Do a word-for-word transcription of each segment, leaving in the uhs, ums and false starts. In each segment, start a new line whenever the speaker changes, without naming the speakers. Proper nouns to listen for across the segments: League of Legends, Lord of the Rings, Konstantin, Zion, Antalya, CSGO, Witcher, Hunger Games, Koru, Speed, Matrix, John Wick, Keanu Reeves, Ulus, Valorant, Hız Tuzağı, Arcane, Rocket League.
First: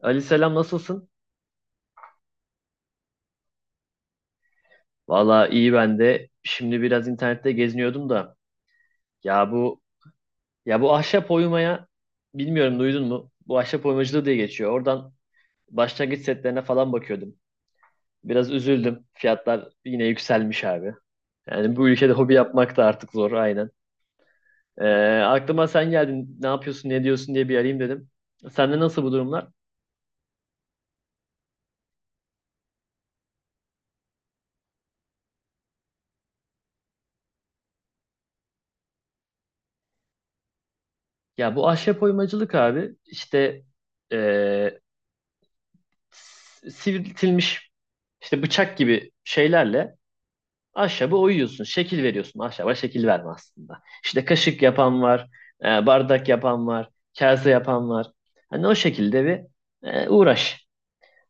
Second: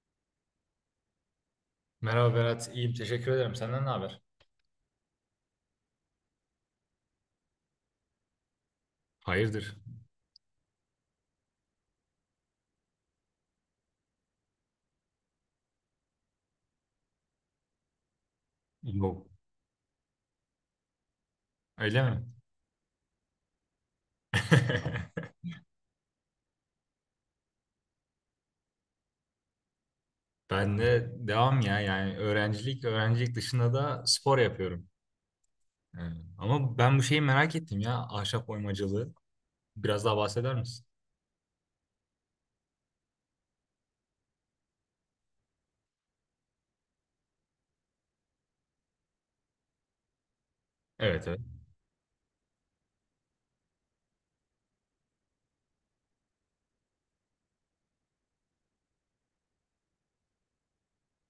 Ali selam, nasılsın?
Merhaba Berat, iyiyim. Teşekkür ederim. Senden ne haber?
Valla iyi ben de. Şimdi biraz internette geziniyordum da, ya
Hayırdır?
bu ya bu ahşap oymaya, bilmiyorum duydun mu? Bu ahşap oymacılığı diye geçiyor. Oradan başlangıç setlerine falan bakıyordum. Biraz üzüldüm.
Yok.
Fiyatlar yine yükselmiş abi. Yani bu
Öyle
ülkede
mi?
hobi yapmak da artık zor aynen. Ee, aklıma sen geldin, ne yapıyorsun ne diyorsun diye bir arayayım dedim. Sende nasıl bu durumlar?
Ben de devam ya yani öğrencilik öğrencilik dışında da spor yapıyorum. Yani Ama ben bu şeyi merak ettim ya, ahşap oymacılığı. Biraz daha bahseder misin?
Ya bu ahşap oymacılık abi işte ee, s- sivriltilmiş işte bıçak gibi şeylerle ahşabı
Evet, evet.
oyuyorsun. Şekil veriyorsun. Ahşaba şekil verme aslında. İşte kaşık yapan var, e, bardak yapan var, kase yapan var. Hani o şekilde bir e, uğraş.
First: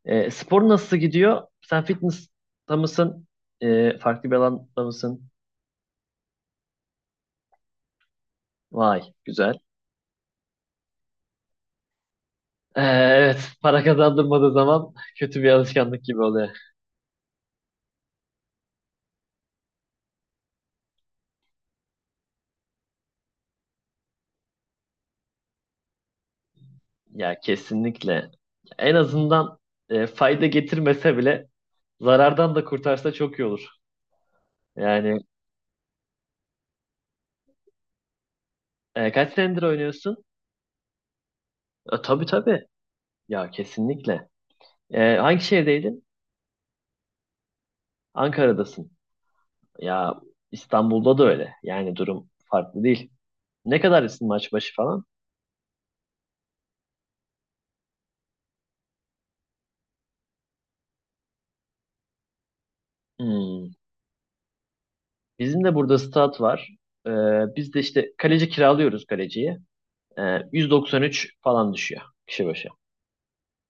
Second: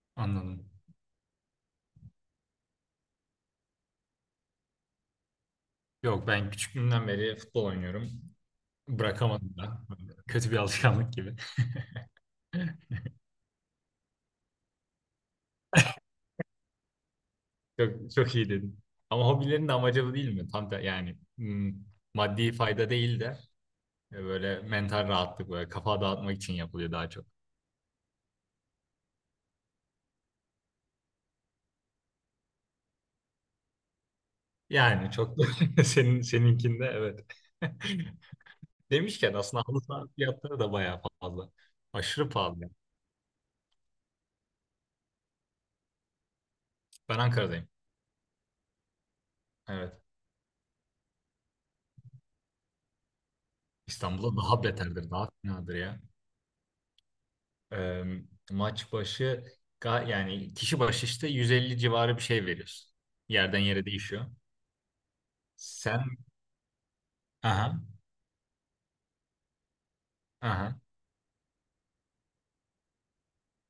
E, spor
Anladım.
nasıl gidiyor? Sen fitness'ta mısın? E, farklı bir alanda mısın?
Yok, ben küçüklüğümden beri futbol oynuyorum.
Vay,
Bırakamadım
güzel.
da. Kötü bir alışkanlık gibi.
E, evet, para kazandırmadığı zaman kötü bir alışkanlık gibi oluyor.
Çok, çok iyi dedin. Ama hobilerin de amacı bu değil mi? Tam da yani hmm, maddi fayda değil de, Ve böyle mental rahatlık, böyle kafa dağıtmak için yapılıyor daha çok.
Ya kesinlikle. En azından e, fayda getirmese bile zarardan da kurtarsa çok iyi olur.
Yani
Yani
çok da senin seninkinde, evet.
e, kaç
Demişken
senedir
aslında halı saha
oynuyorsun?
fiyatları da bayağı fazla.
E, tabii
Aşırı
tabii.
pahalı.
Ya kesinlikle. E, hangi şehirdeydin?
Ben Ankara'dayım.
Ankara'dasın.
Evet.
Ya İstanbul'da da öyle. Yani durum farklı değil. Ne kadar isim
İstanbul'da
maç
daha
başı falan?
beterdir, daha finadır ya. Ee, maç başı ga- yani kişi başı işte yüz elli civarı bir şey veriyorsun. Yerden
Hmm.
yere değişiyor.
Bizim de burada
Sen
stat var. E,
aha
biz de işte kaleci kiralıyoruz, kaleciyi. E,
aha
yüz doksan üç falan düşüyor, kişi başı.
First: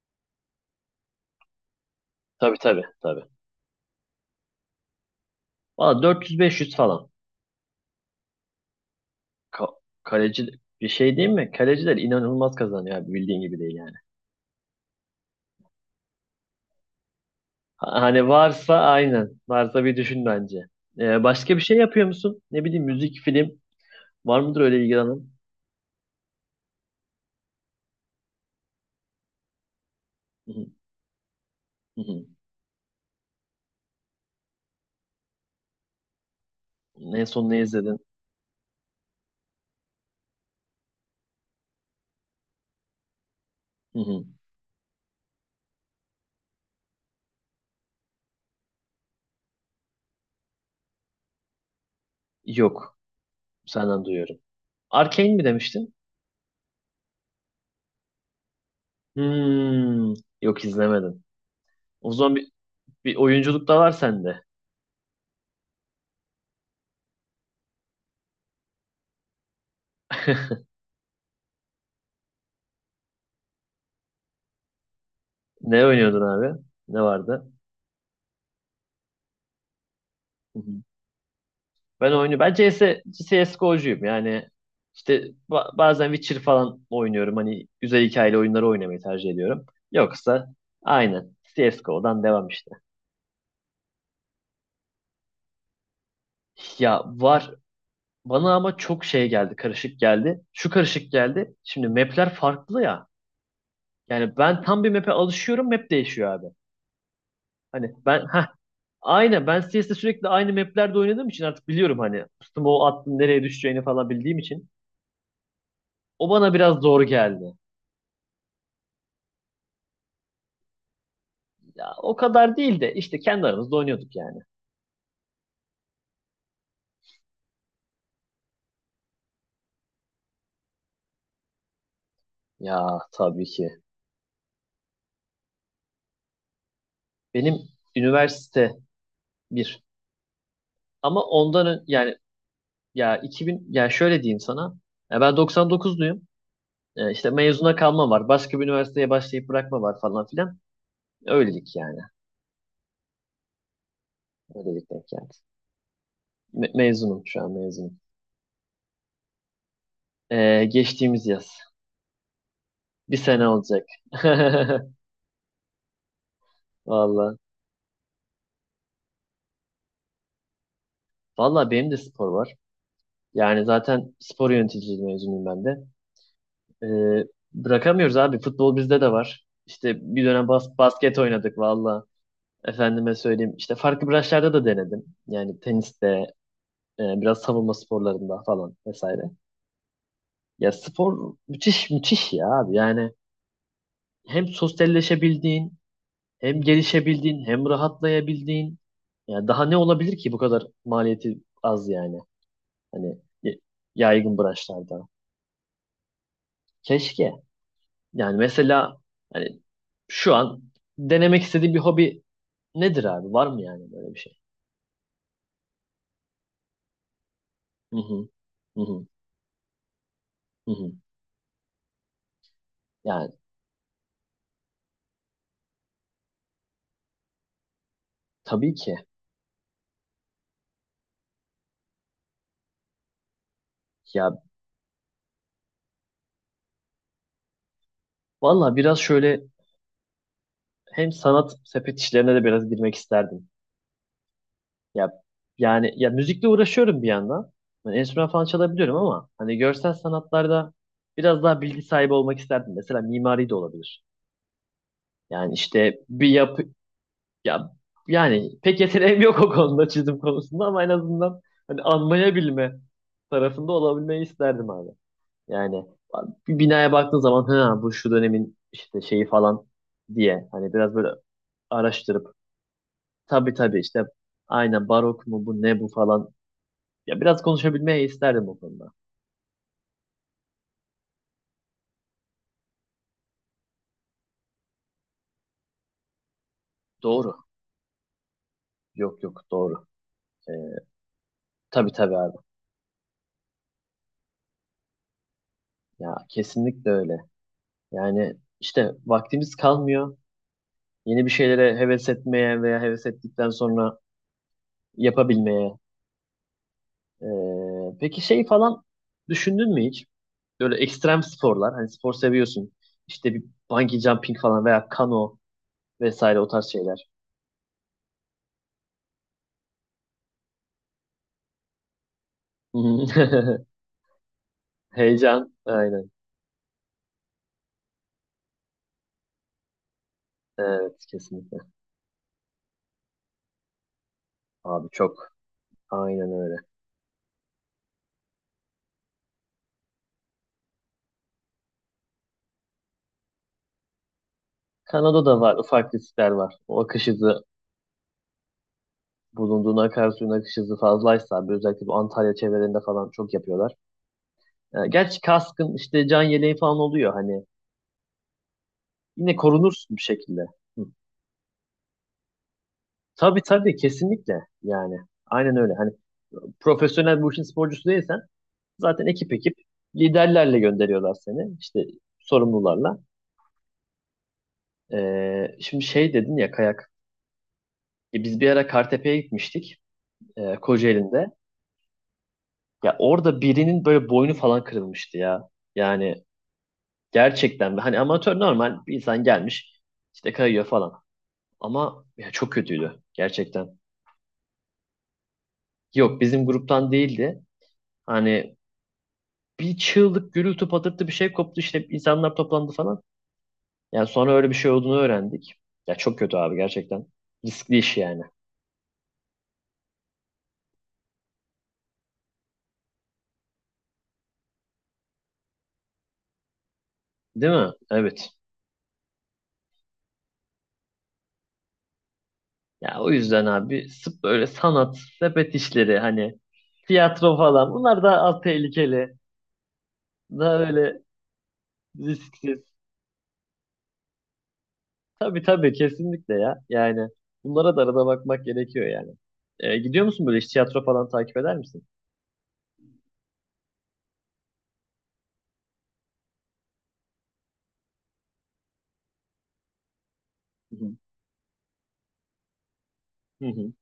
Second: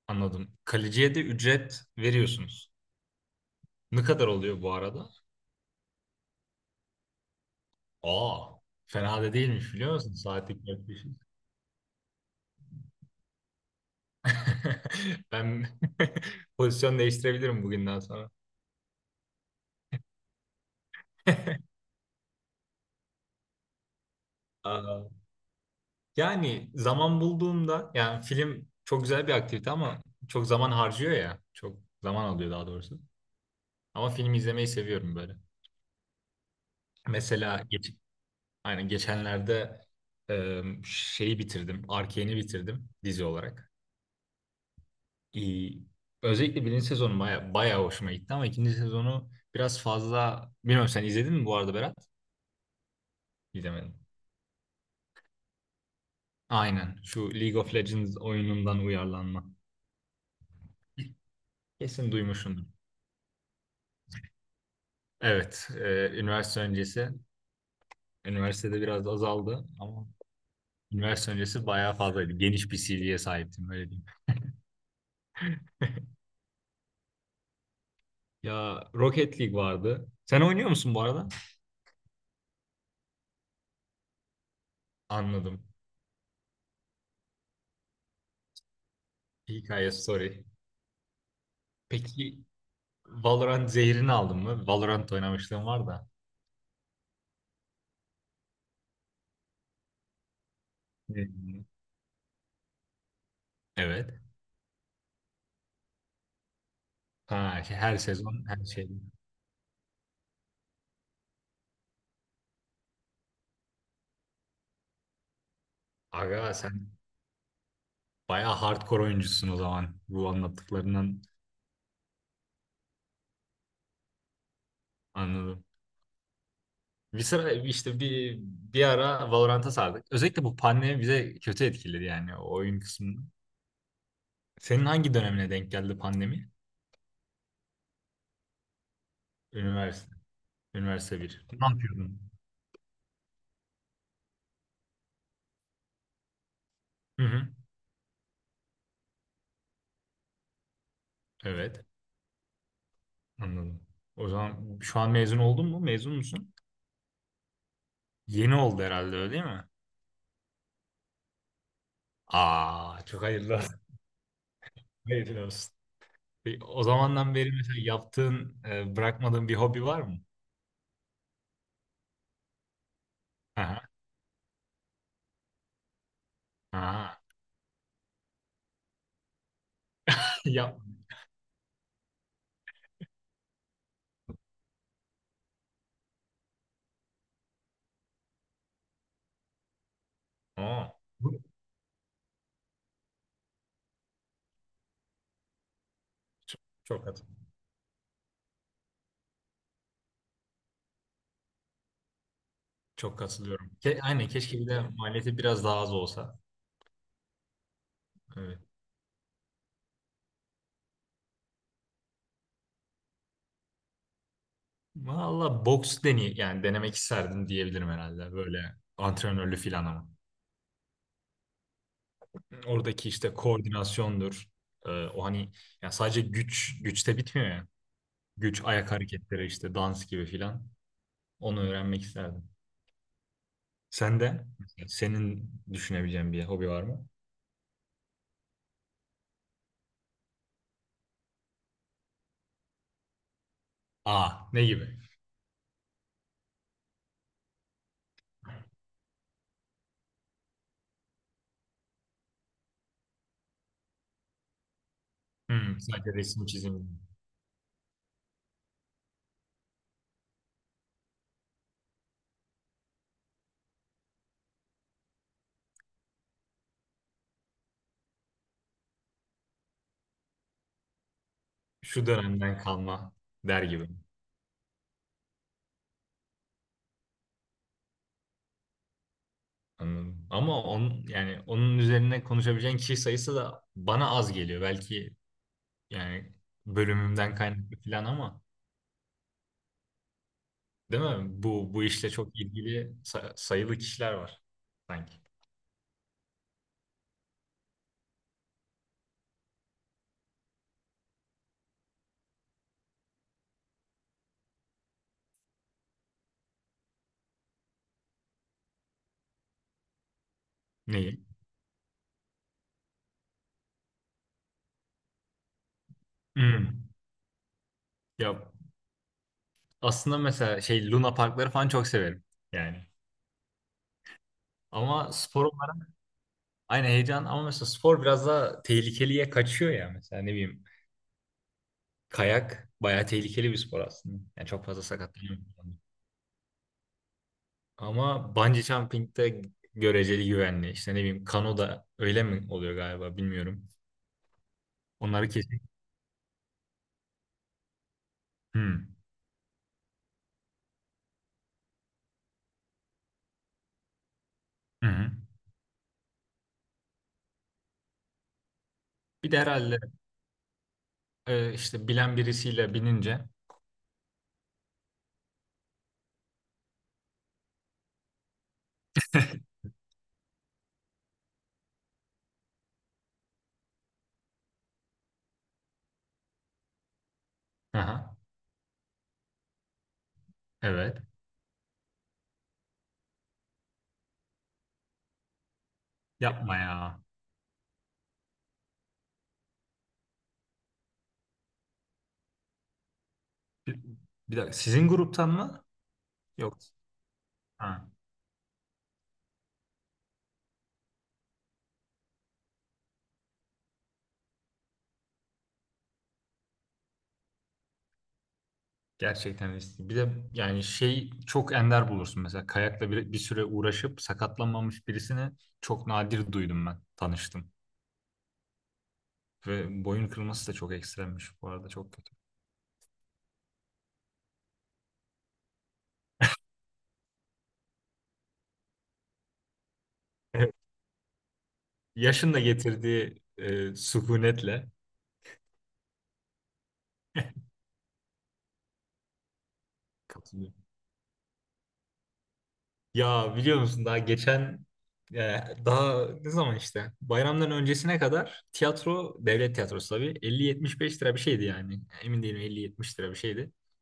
anladım. Kaleciye de ücret
Tabii
veriyorsunuz.
tabii tabii.
Ne kadar oluyor bu arada?
Valla dört yüz beş yüz falan.
Aa, fena da
Ka-
değilmiş biliyor musun?
kaleci
Saatlik
bir şey değil
yaklaşık.
mi? Kaleciler inanılmaz kazanıyor abi, bildiğin gibi değil yani.
Ben pozisyon değiştirebilirim bugünden
Hani
sonra.
varsa aynen. Varsa bir düşün bence. Ee, başka bir şey yapıyor musun? Ne bileyim, müzik, film. Var mıdır öyle
Aa,
ilgilenen?
yani zaman bulduğumda, yani film çok güzel bir aktivite ama çok
Hı hı,
zaman harcıyor ya. Çok
hı
zaman
hı.
alıyor daha doğrusu. Ama film izlemeyi seviyorum böyle.
En son ne
Mesela geç,
izledin?
aynen geçenlerde e, şeyi bitirdim. Arcane'i bitirdim, dizi olarak.
Hı hı.
İyi. Özellikle birinci sezonu baya, bayağı hoşuma gitti ama ikinci sezonu biraz fazla... Bilmiyorum, sen izledin mi bu arada, Berat?
Yok.
İzlemedim.
Senden duyuyorum. Arcane mi demiştin?
Aynen. Şu League of Legends oyunundan uyarlanma.
Hmm, yok izlemedim. O
Kesin
zaman bir,
duymuşsundur.
bir oyunculuk da var sende.
Evet. E, üniversite öncesi. Üniversitede biraz azaldı ama üniversite öncesi bayağı fazlaydı. Geniş bir C V'ye sahiptim, öyle diyeyim.
Ne oynuyordun abi? Ne vardı?
Ya, Rocket League vardı. Sen oynuyor musun bu arada?
Ben oyunu ben C S, C S G O'cuyum yani, işte
Anladım.
ba- bazen Witcher falan oynuyorum, hani güzel hikayeli oyunları oynamayı tercih ediyorum.
Hikaye, story.
Yoksa aynen C S G O'dan
Peki,
devam işte.
Valorant zehrini aldın mı? Valorant oynamışlığım var da.
Ya var, bana ama çok şey geldi, karışık geldi, şu karışık
Hı
geldi,
hı.
şimdi mapler farklı ya,
Evet.
yani ben tam bir map'e alışıyorum, map değişiyor abi.
Ha, şey-
Hani
her
ben
sezon
ha,
her şey.
aynen ben C S'de sürekli aynı maplerde oynadığım için artık biliyorum, hani üstüme o attığın nereye düşeceğini falan bildiğim için o
Aga,
bana biraz
sen
zor geldi.
bayağı hardcore oyuncusun o zaman. Bu anlattıklarından
Ya o kadar değil de, işte kendi aramızda oynuyorduk yani.
anladım. Bir sıra işte bir bir ara Valorant'a sardık. Özellikle bu pandemi bize kötü etkiledi yani, o oyun
Ya
kısmını.
tabii ki.
Senin hangi dönemine denk geldi pandemi?
Benim üniversite bir.
Üniversite. Üniversite
Ama
bir.
ondan
Ne
ön- yani,
yapıyordun?
ya iki bin, yani şöyle diyeyim sana. Ya ben doksan dokuzluyum. E,
Hı
işte
hı.
mezuna kalma var. Başka bir üniversiteye başlayıp bırakma var, falan filan. Öylelik
Evet.
yani.
Anladım. O zaman
Öylelik
şu
denk
an
geldi.
mezun oldun mu? Mezun musun?
Me- mezunum, şu an mezunum.
Yeni oldu herhalde, öyle değil mi?
E, geçtiğimiz yaz.
Aa,
Bir
çok
sene
hayırlı olsun.
olacak.
Hayırlı olsun. Peki, o zamandan
Valla.
beri mesela yaptığın, e, bırakmadığın bir hobi var mı?
Valla benim de spor var. Yani
Aha.
zaten spor yöneticiliği mezunuyum ben de. Ee,
Aha.
bırakamıyoruz abi. Futbol bizde de var. İşte bir dönem bas
Yap.
basket oynadık valla. Efendime söyleyeyim, İşte farklı branşlarda da denedim. Yani teniste, e, biraz savunma sporlarında falan, vesaire. Ya
Aa.
spor
Bu-
müthiş müthiş ya abi. Yani hem sosyalleşebildiğin, hem
Çok, çok katıl-
gelişebildiğin, hem rahatlayabildiğin. Ya daha ne olabilir ki, bu kadar maliyeti az yani. Hani
çok
y-
katılıyorum. Ke aynen,
yaygın
keşke bir de
branşlarda.
maliyeti biraz daha az olsa.
Keşke. Yani
Evet.
mesela, hani şu an denemek istediğim bir hobi nedir abi? Var mı yani böyle bir şey?
Valla, boks. Deney yani denemek isterdim, diyebilirim
Hı hı.
herhalde, böyle
Hı hı.
antrenörlü filan ama.
Hı hı.
Oradaki
Yani
işte koordinasyondur. E, o hani, yani sadece güç güçte bitmiyor ya. Güç,
tabii
ayak
ki.
hareketleri, işte dans gibi filan. Onu öğrenmek isterdim. Sen
Ya
de Senin düşünebileceğin bir hobi var mı?
valla biraz şöyle, hem sanat sepet işlerine de biraz girmek isterdim.
Aa, ne gibi?
Ya yani, ya müzikle uğraşıyorum bir yandan. Yani enstrüman falan çalabiliyorum ama hani görsel sanatlarda biraz daha bilgi sahibi olmak isterdim. Mesela mimari de olabilir. Yani
Hmm,
işte
sadece
bir
resim,
yapı,
çizim.
ya yani pek yeteneğim yok o konuda, çizim konusunda, ama en azından hani anlayabilme tarafında olabilmeyi isterdim abi. Yani bir binaya baktığın zaman, ha bu şu dönemin işte şeyi falan diye, hani biraz böyle
Şu
araştırıp,
dönemden kalma,
tabii
der
tabii
gibi.
işte aynen, barok mu bu, ne bu falan, ya biraz konuşabilmeyi isterdim o konuda.
Anladım. Ama onun, yani onun üzerine konuşabileceğin kişi sayısı da bana az geliyor. Belki yani bölümümden
Doğru.
kaynaklı falan ama,
Yok yok, doğru. Ee,
değil mi? Bu bu
tabii
işle
tabii abi.
çok ilgili sa- sayılı kişiler var sanki.
Ya kesinlikle öyle. Yani işte vaktimiz kalmıyor. Yeni bir şeylere heves etmeye, veya heves ettikten sonra yapabilmeye. Ee, peki şey falan düşündün mü hiç? Böyle
Neyi?
ekstrem sporlar. Hani spor seviyorsun. İşte bir bungee jumping falan, veya kano vesaire, o tarz
Hmm.
şeyler.
Ya, aslında mesela şey, Luna Parkları falan çok severim yani. Ama spor
Heyecan. Aynen.
aynı heyecan, ama mesela spor biraz daha tehlikeliye kaçıyor ya. Mesela ne bileyim,
Evet, kesinlikle.
kayak bayağı tehlikeli bir spor aslında. Yani çok fazla
Abi çok.
sakatlanıyor.
Aynen öyle.
Ama bungee jumping de göreceli güvenli. İşte ne bileyim, kano da öyle mi oluyor galiba, bilmiyorum. Onları
Kanada'da var,
kesin.
ufak riskler var. O akış hızı
Hmm.
bulunduğun akarsuyun akış hızı fazlaysa abi, özellikle bu Antalya çevrelerinde falan çok yapıyorlar. Ee,
Hı hı.
gerçi kaskın, işte can yeleği falan oluyor, hani
Bir
yine
de herhalde
korunursun bir şekilde. Hı.
e, işte bilen birisiyle binince.
Tabii tabii kesinlikle yani. Aynen öyle. Hani profesyonel, bu işin sporcusu değilsen, zaten ekip ekip liderlerle gönderiyorlar seni. İşte sorumlularla. Ee, şimdi şey dedin ya, kayak.
Aha,
E, biz bir ara Kartepe'ye gitmiştik. E,
evet.
Kocaeli'nde. Ya orada birinin böyle boynu falan kırılmıştı ya. Yani
Yapma ya.
gerçekten, hani amatör normal bir insan gelmiş, işte kayıyor falan. Ama ya çok kötüydü gerçekten.
Bir, Bir dakika, sizin gruptan mı?
Yok, bizim
Yok.
gruptan değildi. Hani bir çığlık, gürültü patırtı, bir şey koptu, işte insanlar toplandı falan. Yani sonra öyle bir şey olduğunu öğrendik. Ya çok kötü abi, gerçekten. Riskli iş yani.
Gerçekten riskli. Bir de yani şey, çok ender bulursun mesela kayakla bir, bir süre uğraşıp sakatlanmamış birisini çok nadir duydum, ben tanıştım.
Değil mi? Evet.
Ve boyun kırılması da çok ekstremmiş bu arada, çok kötü.
Ya o yüzden abi, sırf böyle sanat sepet işleri, hani tiyatro falan, bunlar daha az tehlikeli.
Evet.
Daha öyle
Yaşın da
risksiz.
getirdiği e, sükunetle
Tabii tabii kesinlikle ya. Yani bunlara da arada bakmak gerekiyor yani. Ee, gidiyor musun böyle, hiç
katılıyorum.
tiyatro falan takip eder misin?
Ya biliyor musun, daha geçen e, daha ne zaman işte bayramdan öncesine kadar tiyatro, devlet tiyatrosu tabii,
Hı hı.
elli yetmiş beş lira bir şeydi yani. Emin değilim, elli yetmiş lira bir
Hı
şeydi.
hı.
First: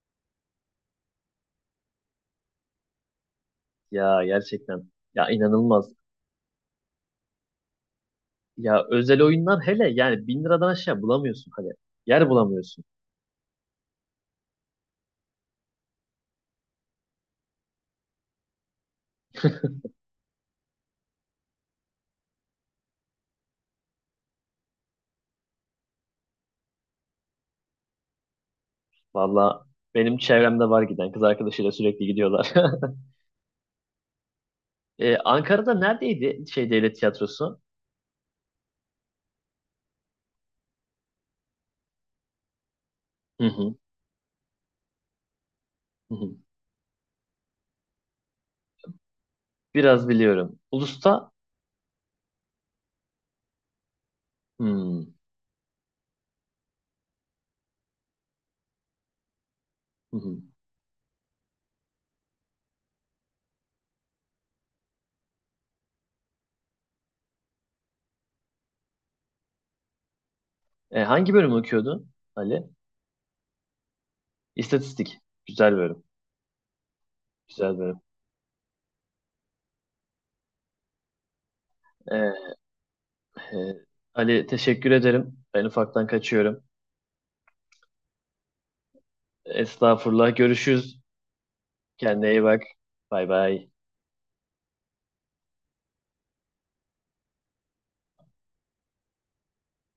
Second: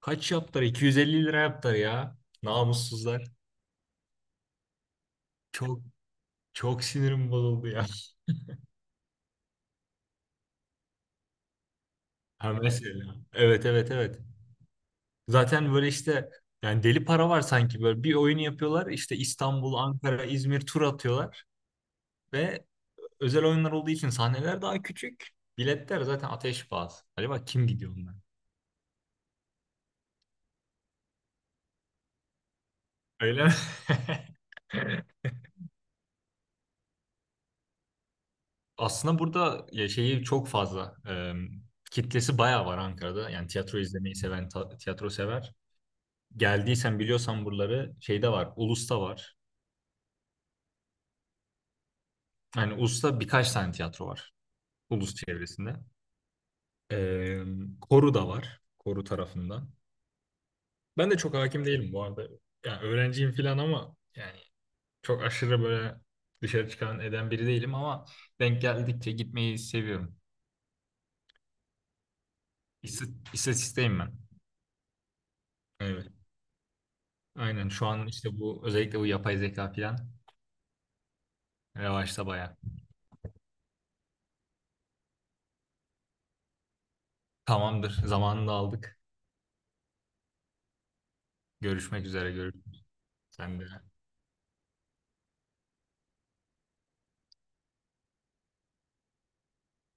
Kaç yaptılar? iki yüz elli lira yaptılar ya. Namussuzlar.
Ya gerçekten. Ya
Çok,
inanılmaz.
çok sinirim bozuldu ya.
Ya özel oyunlar hele, yani bin liradan aşağı bulamıyorsun hani. Yer
Ha,
bulamıyorsun.
mesela. Evet, evet, evet. Zaten böyle işte yani deli para var sanki, böyle bir oyun yapıyorlar. İşte İstanbul, Ankara, İzmir tur atıyorlar ve özel oyunlar olduğu için sahneler daha küçük. Biletler zaten ateş pahası. Acaba kim gidiyor onlar?
Valla benim çevremde var giden, kız arkadaşıyla sürekli gidiyorlar.
Öyle mi?
Ee, Ankara'da neredeydi şey, devlet tiyatrosu?
Aslında burada ya şeyi çok fazla. E, kitlesi bayağı var Ankara'da.
Hı
Yani
hı,
tiyatro izlemeyi seven, ta- tiyatro sever.
hı hı.
Geldiysen, biliyorsan buraları, şeyde var. Ulus'ta var.
Biraz biliyorum. Ulus'ta,
Yani Ulus'ta birkaç tane tiyatro var.
hmm,
Ulus çevresinde. Ee, Koru da var. Koru tarafında.
hı hı.
Ben de çok hakim değilim bu arada. Yani öğrenciyim falan ama yani çok aşırı böyle dışarı çıkan eden biri değilim ama denk geldikçe gitmeyi seviyorum.
Ee, hangi bölümü okuyordun Ali?
İst- İstatisteyim ben.
İstatistik. Güzel bölüm.
Evet. Aynen
Güzel
şu
bölüm.
an işte bu, özellikle bu yapay zeka falan revaçta
Ee,
bayağı.
e, Ali, teşekkür ederim. Ben ufaktan kaçıyorum.
Tamamdır. Zamanını da aldık.
Estağfurullah. Görüşürüz.
Görüşmek
Kendine
üzere,
iyi bak.
görüşürüz.
Bay
Sen de.
bay.